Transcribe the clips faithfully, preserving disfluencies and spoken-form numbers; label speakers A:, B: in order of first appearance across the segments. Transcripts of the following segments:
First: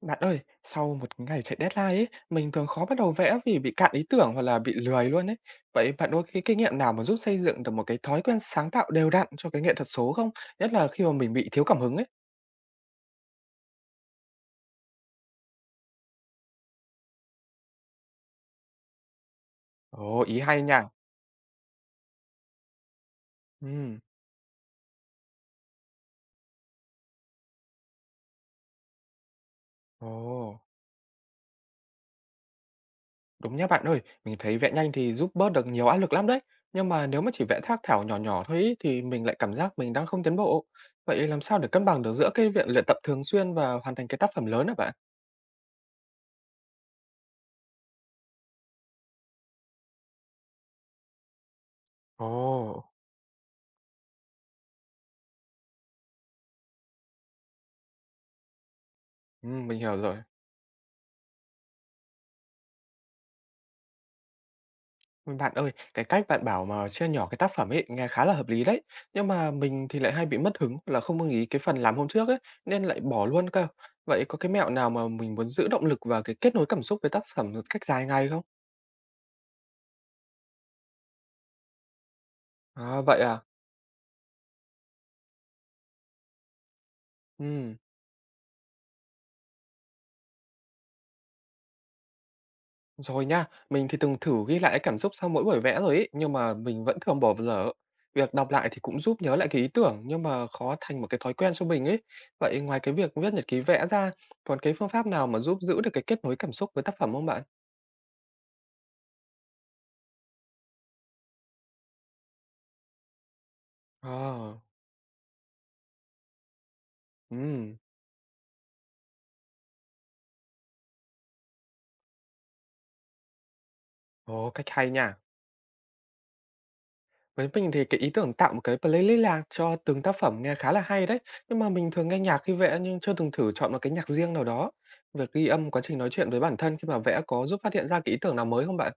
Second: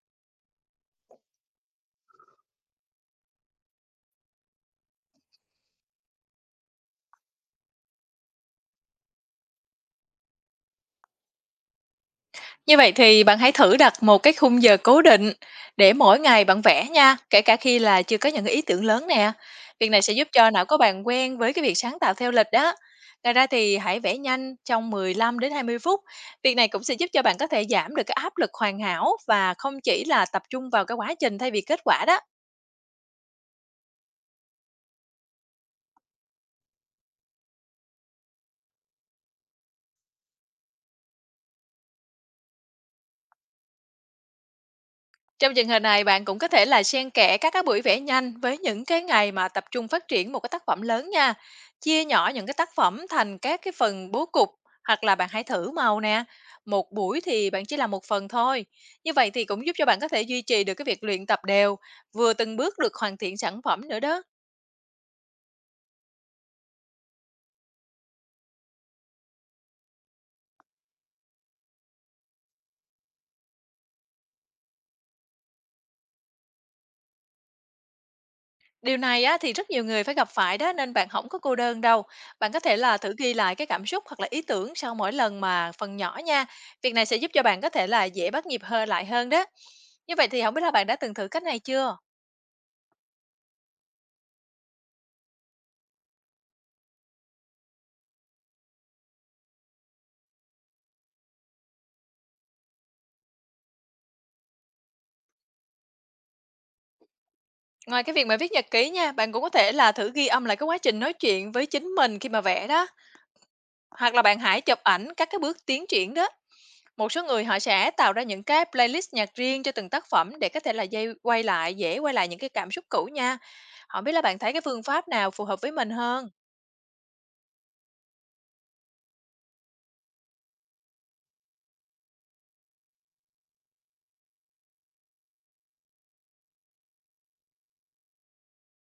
A: Bạn ơi, sau một cái ngày chạy deadline ấy, mình thường khó bắt đầu vẽ vì bị cạn ý tưởng hoặc là bị lười luôn ấy. Vậy bạn có cái kinh nghiệm nào mà giúp xây dựng được một cái thói quen sáng tạo đều đặn cho cái nghệ thuật số không? Nhất là khi mà mình bị thiếu cảm hứng ấy.
B: Như vậy thì bạn hãy thử đặt một cái khung giờ cố định để mỗi ngày bạn vẽ nha, kể cả khi là chưa có những cái ý tưởng lớn nè. Việc này sẽ
A: Ồ,
B: giúp
A: ý
B: cho
A: hay
B: não của
A: nha.
B: bạn quen với cái việc sáng tạo theo lịch đó. Ngoài ra thì hãy
A: Ừm,
B: vẽ nhanh trong mười lăm đến hai mươi phút. Việc này cũng sẽ giúp cho bạn có thể giảm được cái áp lực hoàn hảo và không chỉ
A: ồ,
B: là tập trung vào cái quá trình thay vì kết quả đó.
A: Đúng nhá bạn ơi, mình thấy vẽ nhanh thì giúp bớt được nhiều áp lực lắm đấy. Nhưng mà nếu mà chỉ vẽ thác thảo nhỏ nhỏ thôi ý, thì mình lại cảm giác mình đang không tiến bộ. Vậy làm sao để cân bằng được giữa cái việc luyện tập thường xuyên và hoàn thành cái tác phẩm lớn hả bạn?
B: Trong trường hợp này, bạn cũng có thể là xen kẽ các cái buổi vẽ nhanh với những cái ngày mà tập trung phát triển một cái tác phẩm lớn nha. Chia nhỏ những cái tác
A: Ồ,
B: phẩm thành các cái phần bố cục, hoặc là bạn hãy thử màu nè. Một buổi thì bạn chỉ làm một phần thôi. Như vậy thì cũng
A: ừm,
B: giúp
A: mình
B: cho
A: hiểu
B: bạn có
A: rồi.
B: thể duy trì được cái việc luyện tập đều, vừa từng bước được hoàn thiện sản phẩm nữa đó.
A: Bạn ơi, cái cách bạn bảo mà chia nhỏ cái tác phẩm ấy nghe khá là hợp lý đấy. Nhưng mà mình thì lại hay bị mất hứng là không ưng ý cái phần làm hôm trước ấy, nên lại bỏ luôn cơ. Vậy có cái mẹo nào mà mình muốn giữ động lực và cái kết nối cảm xúc với tác phẩm một cách dài ngày không?
B: Điều này á, thì rất nhiều người phải gặp phải đó, nên bạn không có cô đơn đâu. Bạn có thể là
A: À,
B: thử
A: vậy
B: ghi
A: à?
B: lại cái cảm xúc hoặc là ý tưởng sau mỗi lần mà phần nhỏ nha. Việc này sẽ giúp cho bạn có
A: Ừ,
B: thể là dễ bắt nhịp hơn lại hơn đó. Như vậy thì không biết là bạn đã từng thử cách này chưa?
A: rồi nha. Mình thì từng thử ghi lại cảm xúc sau mỗi buổi vẽ rồi ấy, nhưng mà mình vẫn thường bỏ dở. Việc đọc lại thì cũng giúp nhớ lại cái ý tưởng, nhưng mà khó thành một cái thói quen cho mình ấy. Vậy ngoài cái việc viết nhật ký vẽ ra, còn cái phương pháp nào mà giúp giữ được cái kết nối cảm xúc với tác phẩm không bạn?
B: Ngoài cái việc mà viết nhật ký nha, bạn cũng có thể là thử ghi âm lại cái quá trình nói chuyện với chính mình khi mà vẽ đó. Hoặc là bạn
A: Ờ,
B: hãy chụp ảnh các cái bước tiến triển đó. Một số người họ
A: ừm,
B: sẽ tạo ra những cái playlist nhạc riêng cho từng tác phẩm để có thể là dây quay lại, dễ quay lại những cái cảm xúc cũ nha. Hổng biết là bạn
A: Ồ,
B: thấy cái
A: cách
B: phương
A: hay
B: pháp
A: nha.
B: nào phù hợp với mình hơn?
A: Với mình thì cái ý tưởng tạo một cái playlist nhạc cho từng tác phẩm nghe khá là hay đấy. Nhưng mà mình thường nghe nhạc khi vẽ nhưng chưa từng thử chọn một cái nhạc riêng nào đó. Việc ghi âm quá trình nói chuyện với bản thân khi mà vẽ có giúp phát hiện ra cái ý tưởng nào mới không bạn?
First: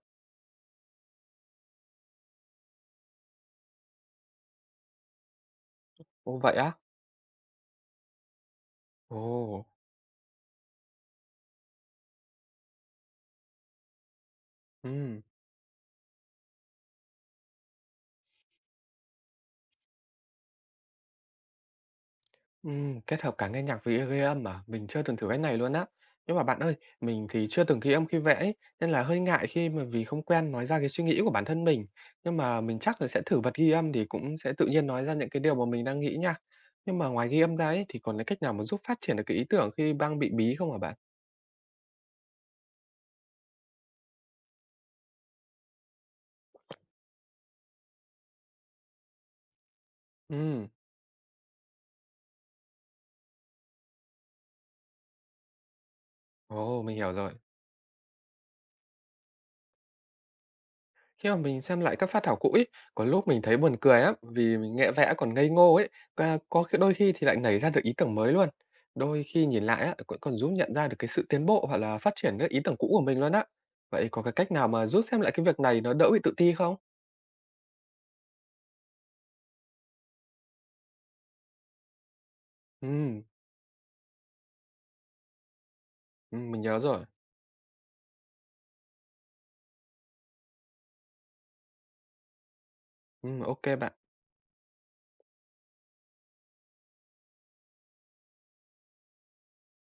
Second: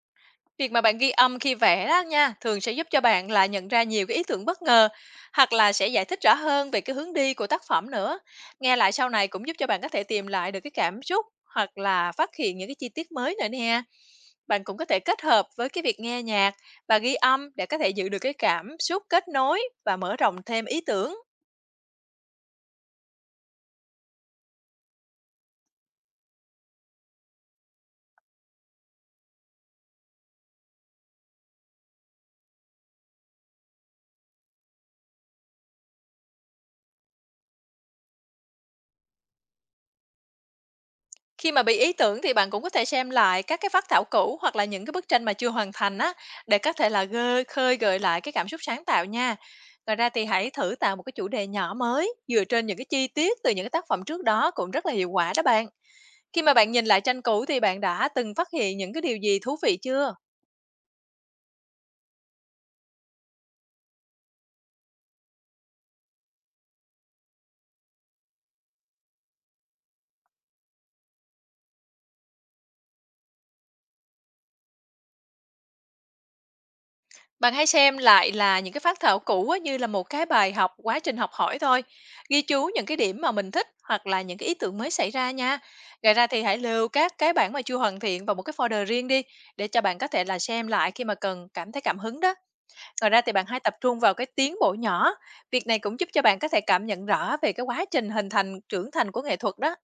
B: Việc mà bạn ghi âm khi vẽ đó nha, thường sẽ giúp cho bạn là nhận ra nhiều cái ý tưởng bất ngờ, hoặc là sẽ giải thích rõ
A: Ồ, vậy
B: hơn
A: á?
B: về cái hướng đi của tác phẩm nữa. Nghe lại sau này cũng giúp
A: Ồ,
B: cho bạn có thể tìm lại được cái cảm xúc hoặc là phát hiện những cái chi tiết mới nữa nè. Bạn cũng có thể kết
A: ừm.
B: hợp với cái việc nghe nhạc và ghi âm để có thể giữ được cái cảm xúc kết nối và mở rộng thêm ý tưởng.
A: Ừm, kết hợp cả nghe nhạc với gây âm à? Mình chưa từng thử cái này luôn á. Nhưng mà bạn ơi, mình thì chưa từng ghi âm khi vẽ ấy, nên là hơi ngại khi mà vì không quen nói ra cái suy nghĩ của bản thân mình. Nhưng mà mình chắc là sẽ thử bật ghi âm thì cũng sẽ tự nhiên nói ra những cái điều mà mình đang nghĩ nha. Nhưng mà ngoài ghi âm ra ấy thì còn cái cách nào mà giúp phát triển được cái ý tưởng khi đang bị bí không hả bạn?
B: Khi mà bị ý tưởng thì bạn cũng có thể xem lại các cái phác thảo cũ hoặc là những cái bức tranh mà chưa hoàn thành á, để có thể là gơi khơi gợi lại cái cảm xúc sáng tạo nha. Ngoài ra thì hãy
A: Ừm,
B: thử tạo một cái chủ đề nhỏ mới dựa trên những cái chi tiết từ những cái tác phẩm trước đó cũng rất là hiệu quả đó bạn. Khi mà bạn
A: ồ,
B: nhìn
A: mình
B: lại
A: hiểu
B: tranh
A: rồi.
B: cũ thì bạn đã từng phát hiện những cái điều gì thú vị chưa?
A: Khi mà mình xem lại các phát thảo cũ ấy, có lúc mình thấy buồn cười lắm vì mình nghệ vẽ còn ngây ngô ấy, và có khi đôi khi thì lại nảy ra được ý tưởng mới luôn. Đôi khi nhìn lại á, cũng còn giúp nhận ra được cái sự tiến bộ hoặc là phát triển các ý tưởng cũ của mình luôn á. Vậy có cái cách nào mà giúp xem lại cái việc này nó đỡ bị tự ti không?
B: Bạn hãy xem lại là những cái phát thảo cũ á, như là một cái bài học, quá trình học hỏi thôi. Ghi chú những cái điểm
A: Ừ,
B: mà mình thích hoặc là những cái ý tưởng mới xảy ra nha. Ngoài ra
A: ừ,
B: thì hãy
A: mình nhớ
B: lưu
A: rồi.
B: các cái bản mà chưa hoàn thiện vào một cái folder riêng đi, để cho bạn có thể là xem lại khi mà cần cảm thấy cảm hứng đó. Ngoài ra thì
A: Ừ,
B: bạn hãy
A: ok
B: tập
A: bạn.
B: trung vào cái tiến bộ nhỏ. Việc này cũng giúp cho bạn có thể cảm nhận rõ về cái quá trình hình thành, trưởng thành của nghệ thuật đó.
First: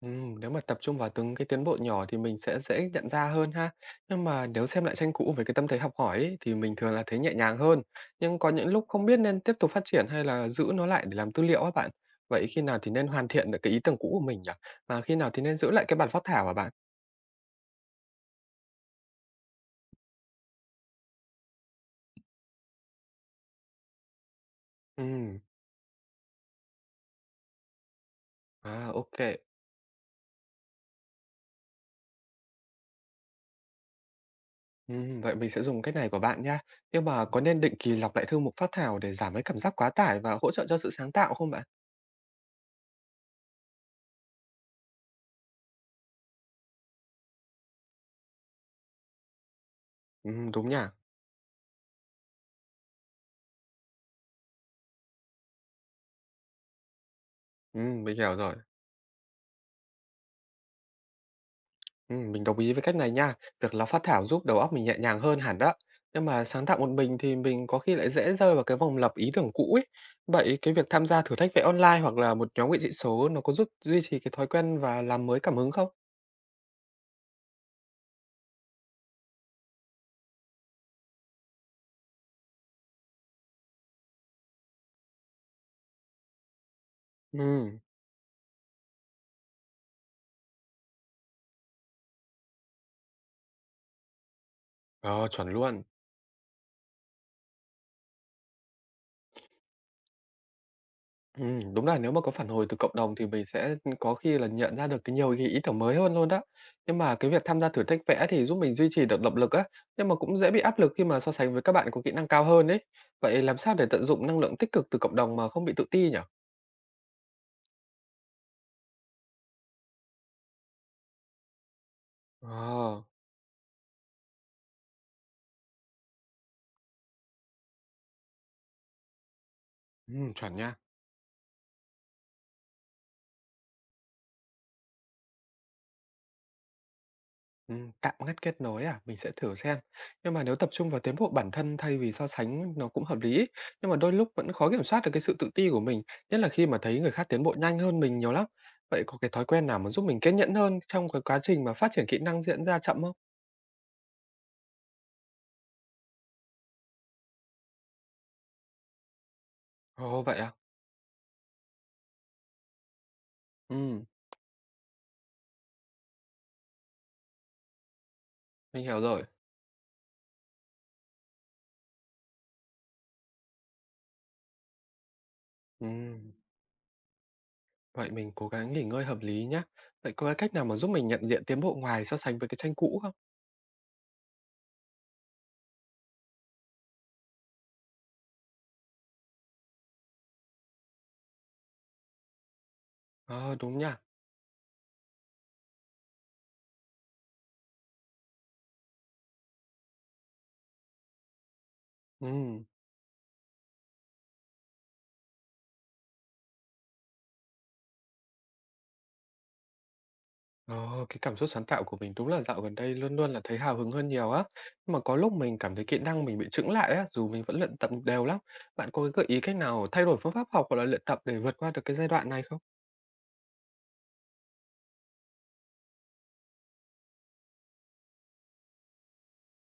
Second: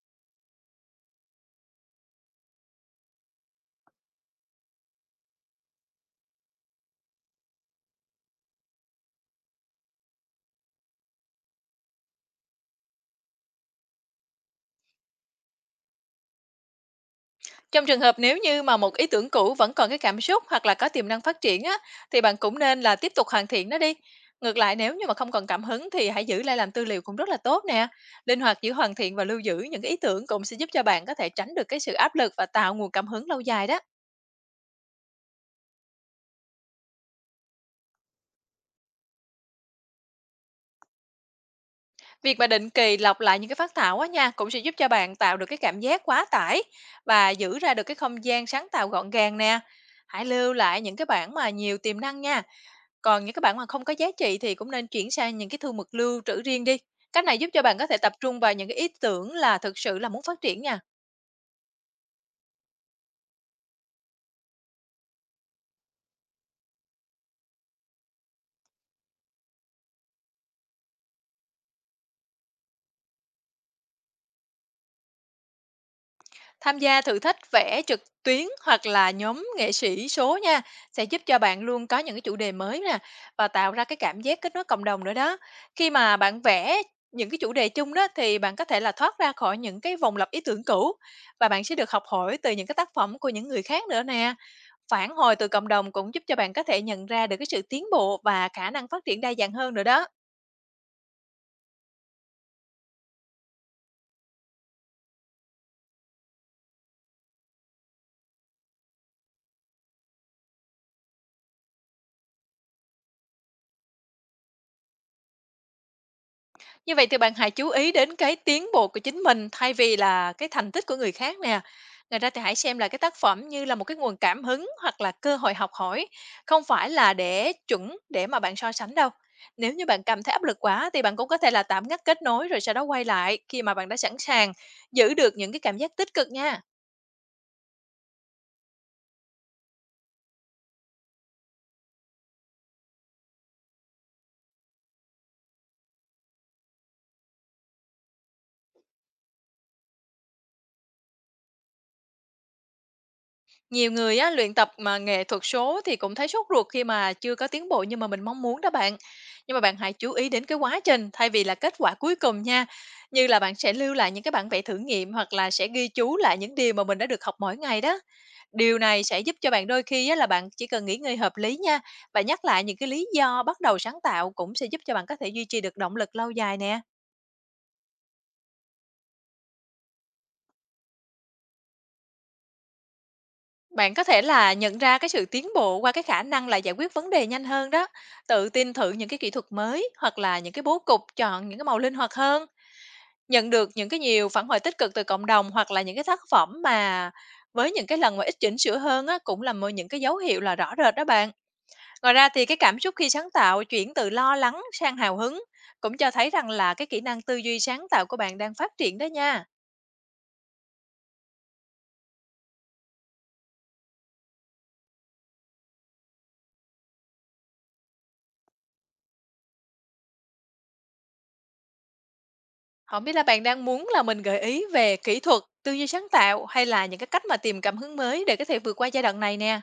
A: Ừm, nếu mà tập trung vào từng cái tiến bộ nhỏ thì mình sẽ dễ nhận ra hơn ha. Nhưng mà nếu xem lại tranh cũ với cái tâm thế học hỏi ấy, thì mình thường là thấy nhẹ nhàng hơn. Nhưng có những lúc không biết nên tiếp tục phát triển hay là giữ nó lại để làm tư liệu á bạn. Vậy khi nào thì nên hoàn thiện được cái ý tưởng cũ của mình nhỉ? Mà khi nào thì nên giữ lại cái bản phác thảo hả bạn?
B: Trong trường hợp nếu như mà một ý tưởng cũ vẫn còn cái cảm xúc hoặc là có tiềm năng phát triển á, thì bạn cũng nên là tiếp tục hoàn thiện nó đi. Ngược lại, nếu
A: Ừ,
B: như mà không còn cảm hứng thì hãy giữ lại làm tư liệu cũng rất là tốt nè. Linh hoạt giữa
A: À,
B: hoàn thiện
A: ok.
B: và lưu giữ những cái ý tưởng cũng sẽ giúp cho bạn có thể tránh được cái sự áp lực và tạo nguồn cảm hứng lâu dài đó.
A: Ừm, vậy mình sẽ dùng cái này của bạn nha. Nhưng mà có nên định kỳ lọc lại thư mục phát thảo để giảm cái cảm giác quá tải và hỗ trợ cho sự sáng tạo không bạn?
B: Việc mà định kỳ lọc lại những cái phát thảo á nha, cũng sẽ giúp cho bạn tạo được cái cảm giác quá tải và giữ ra được cái không gian sáng tạo gọn gàng nè. Hãy lưu
A: Ừm, đúng nhỉ?
B: lại những cái bản mà nhiều tiềm năng nha. Còn những cái bản mà không có giá trị thì cũng nên chuyển sang những cái thư mục lưu trữ riêng đi. Cách này giúp cho bạn có thể
A: Ừm,
B: tập
A: mình hiểu
B: trung vào
A: rồi.
B: những cái ý tưởng là thực sự là muốn phát triển nha.
A: Ừm, mình đồng ý với cách này nha. Việc là phát thảo giúp đầu óc mình nhẹ nhàng hơn hẳn đó. Nhưng mà sáng tạo một mình thì mình có khi lại dễ rơi vào cái vòng lặp ý tưởng cũ ấy. Vậy cái việc tham gia thử thách vẽ online hoặc là một nhóm nghệ sĩ số nó có giúp duy trì cái thói quen và làm mới cảm hứng không?
B: Tham gia thử thách vẽ trực tuyến hoặc là nhóm nghệ sĩ số nha, sẽ giúp cho bạn luôn có những cái chủ đề mới nè và tạo ra cái cảm giác kết nối cộng đồng nữa đó. Khi mà bạn vẽ những cái chủ đề
A: Ừ
B: chung đó thì bạn có thể là thoát ra khỏi những cái vòng lặp ý tưởng cũ, và bạn sẽ được học hỏi từ những cái tác phẩm của những người khác nữa nè. Phản
A: ờ,
B: hồi từ
A: chuẩn
B: cộng
A: luôn.
B: đồng cũng giúp cho bạn có thể nhận ra được cái sự tiến bộ và khả năng phát triển đa dạng hơn nữa đó.
A: Ừm, đúng là nếu mà có phản hồi từ cộng đồng thì mình sẽ, có khi là nhận ra được cái nhiều cái ý tưởng mới hơn luôn đó. Nhưng mà cái việc tham gia thử thách vẽ thì giúp mình duy trì được động lực á, nhưng mà cũng dễ bị áp lực khi mà so sánh với các bạn có kỹ năng cao hơn ấy. Vậy làm sao để tận dụng năng lượng tích cực từ cộng đồng mà không bị tự ti nhỉ?
B: Như vậy thì bạn hãy chú ý đến cái tiến bộ của chính mình thay vì là cái thành tích của người khác nè. Ngoài ra thì hãy xem là cái
A: Ờ.
B: tác phẩm như là một cái nguồn cảm hứng hoặc là cơ hội học hỏi, không phải là để chuẩn để mà bạn so sánh đâu. Nếu như bạn cảm thấy
A: Ừm,
B: áp
A: chuẩn
B: lực
A: nha.
B: quá thì bạn cũng có thể là tạm ngắt kết nối rồi sau đó quay lại khi mà bạn đã sẵn sàng, giữ được những cái cảm giác tích cực nha.
A: Ừm, tạm ngắt kết nối à? Mình sẽ thử xem. Nhưng mà nếu tập trung vào tiến bộ bản thân thay vì so sánh nó cũng hợp lý. Nhưng mà đôi lúc vẫn khó kiểm soát được cái sự tự ti của mình, nhất là khi mà thấy người khác tiến bộ nhanh hơn mình nhiều lắm. Vậy có cái thói quen nào mà giúp mình kiên nhẫn hơn trong cái quá trình mà phát triển kỹ năng diễn ra chậm không?
B: Nhiều người á, luyện tập mà nghệ thuật số thì cũng thấy sốt ruột khi mà chưa có tiến bộ nhưng mà mình mong muốn đó bạn. Nhưng mà bạn hãy chú
A: Ồ
B: ý
A: vậy
B: đến
A: à?
B: cái quá trình thay vì là kết quả cuối cùng nha. Như là bạn sẽ lưu
A: Ừm,
B: lại những cái bản vẽ thử nghiệm hoặc là sẽ ghi chú lại những điều mà mình đã được học mỗi ngày đó. Điều
A: mình hiểu
B: này sẽ
A: rồi.
B: giúp cho bạn đôi khi á, là bạn chỉ cần nghỉ ngơi hợp lý nha, và nhắc lại những cái lý do bắt đầu sáng tạo cũng sẽ giúp cho bạn có thể duy trì được động lực lâu
A: Ừm,
B: dài nè.
A: vậy mình cố gắng nghỉ ngơi hợp lý nhá. Vậy có cái cách nào mà giúp mình nhận diện tiến bộ ngoài so sánh với cái tranh cũ không?
B: Bạn có thể là nhận ra cái sự tiến bộ qua cái khả năng là giải quyết vấn đề nhanh hơn đó, tự tin thử những cái kỹ thuật mới hoặc là những cái bố cục, chọn những cái màu linh hoạt hơn, nhận
A: Ờ
B: được
A: đúng
B: những cái
A: nha.
B: nhiều phản hồi tích cực từ cộng đồng hoặc là những cái tác phẩm mà với những cái lần mà ít chỉnh sửa hơn á, cũng là một những cái dấu hiệu là rõ rệt đó bạn. Ngoài ra thì cái
A: Ừm.
B: cảm xúc khi sáng tạo chuyển từ lo lắng sang hào hứng cũng cho thấy rằng là cái kỹ năng tư duy sáng tạo của bạn đang phát triển đó nha.
A: Ờ, cái cảm xúc sáng tạo của mình đúng là dạo gần đây luôn luôn là thấy hào hứng hơn nhiều á. Nhưng mà có lúc mình cảm thấy kỹ năng mình bị chững lại á, dù mình vẫn luyện tập đều lắm. Bạn có cái gợi ý cách nào thay đổi phương pháp học hoặc là luyện tập để vượt qua được cái giai đoạn này không?
B: Không biết là bạn đang muốn là mình gợi ý về kỹ thuật, tư duy sáng tạo hay là những cái cách mà tìm cảm hứng mới để có thể vượt qua giai đoạn này nè?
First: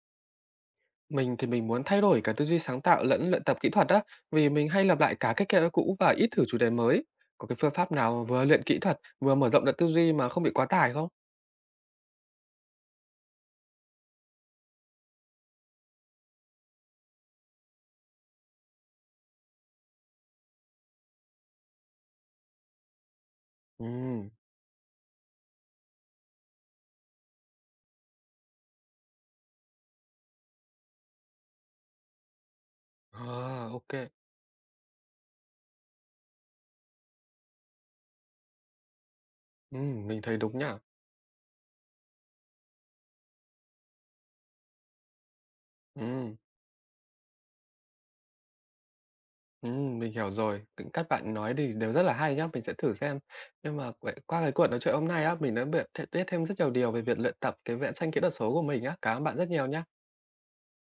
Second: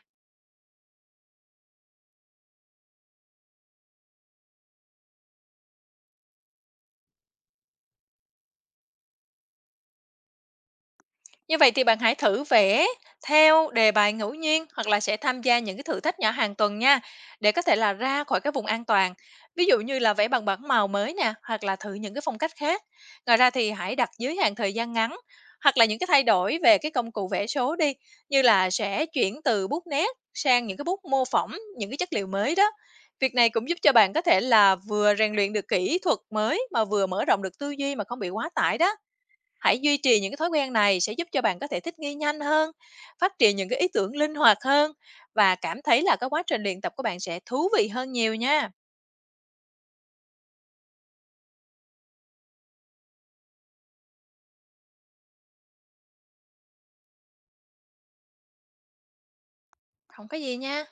A: Mình thì mình muốn thay đổi cả tư duy sáng tạo lẫn luyện tập kỹ thuật á, vì mình hay lặp lại cả cái kẹo cũ và ít thử chủ đề mới. Có cái phương pháp nào vừa luyện kỹ thuật, vừa mở rộng được tư duy mà không bị quá tải không?
B: Như vậy thì bạn hãy thử vẽ theo đề bài ngẫu nhiên hoặc là sẽ tham gia những cái thử thách nhỏ hàng tuần nha, để có thể là ra khỏi cái vùng an toàn. Ví dụ như là vẽ bằng bảng màu mới nè hoặc là thử những cái phong cách khác. Ngoài ra thì hãy đặt
A: Ừ,
B: giới hạn thời gian ngắn hoặc là những cái thay đổi về cái công cụ vẽ số đi, như là sẽ chuyển từ bút nét sang những cái bút mô phỏng những cái chất liệu mới đó. Việc này cũng
A: à,
B: giúp cho
A: ok.
B: bạn có thể là vừa rèn luyện được kỹ thuật mới mà vừa mở rộng được tư duy mà không bị quá tải đó.
A: Ừ,
B: Hãy duy trì
A: mình
B: những cái
A: thấy
B: thói
A: đúng nhỉ?
B: quen này sẽ giúp cho bạn có thể thích nghi nhanh hơn, phát triển những cái ý tưởng linh hoạt hơn và cảm thấy là cái
A: Ừ.
B: quá trình luyện tập của bạn sẽ thú vị hơn nhiều nha.
A: Ừm, mình hiểu rồi. C các bạn nói thì đều rất là hay nhá, mình sẽ thử xem. Nhưng mà vậy qua cái cuộc nói chuyện hôm nay á, mình đã biết biết thêm rất nhiều điều về việc luyện tập cái vẽ tranh kỹ thuật số của mình á. Cảm ơn bạn rất nhiều nhá.
B: Không có gì nha.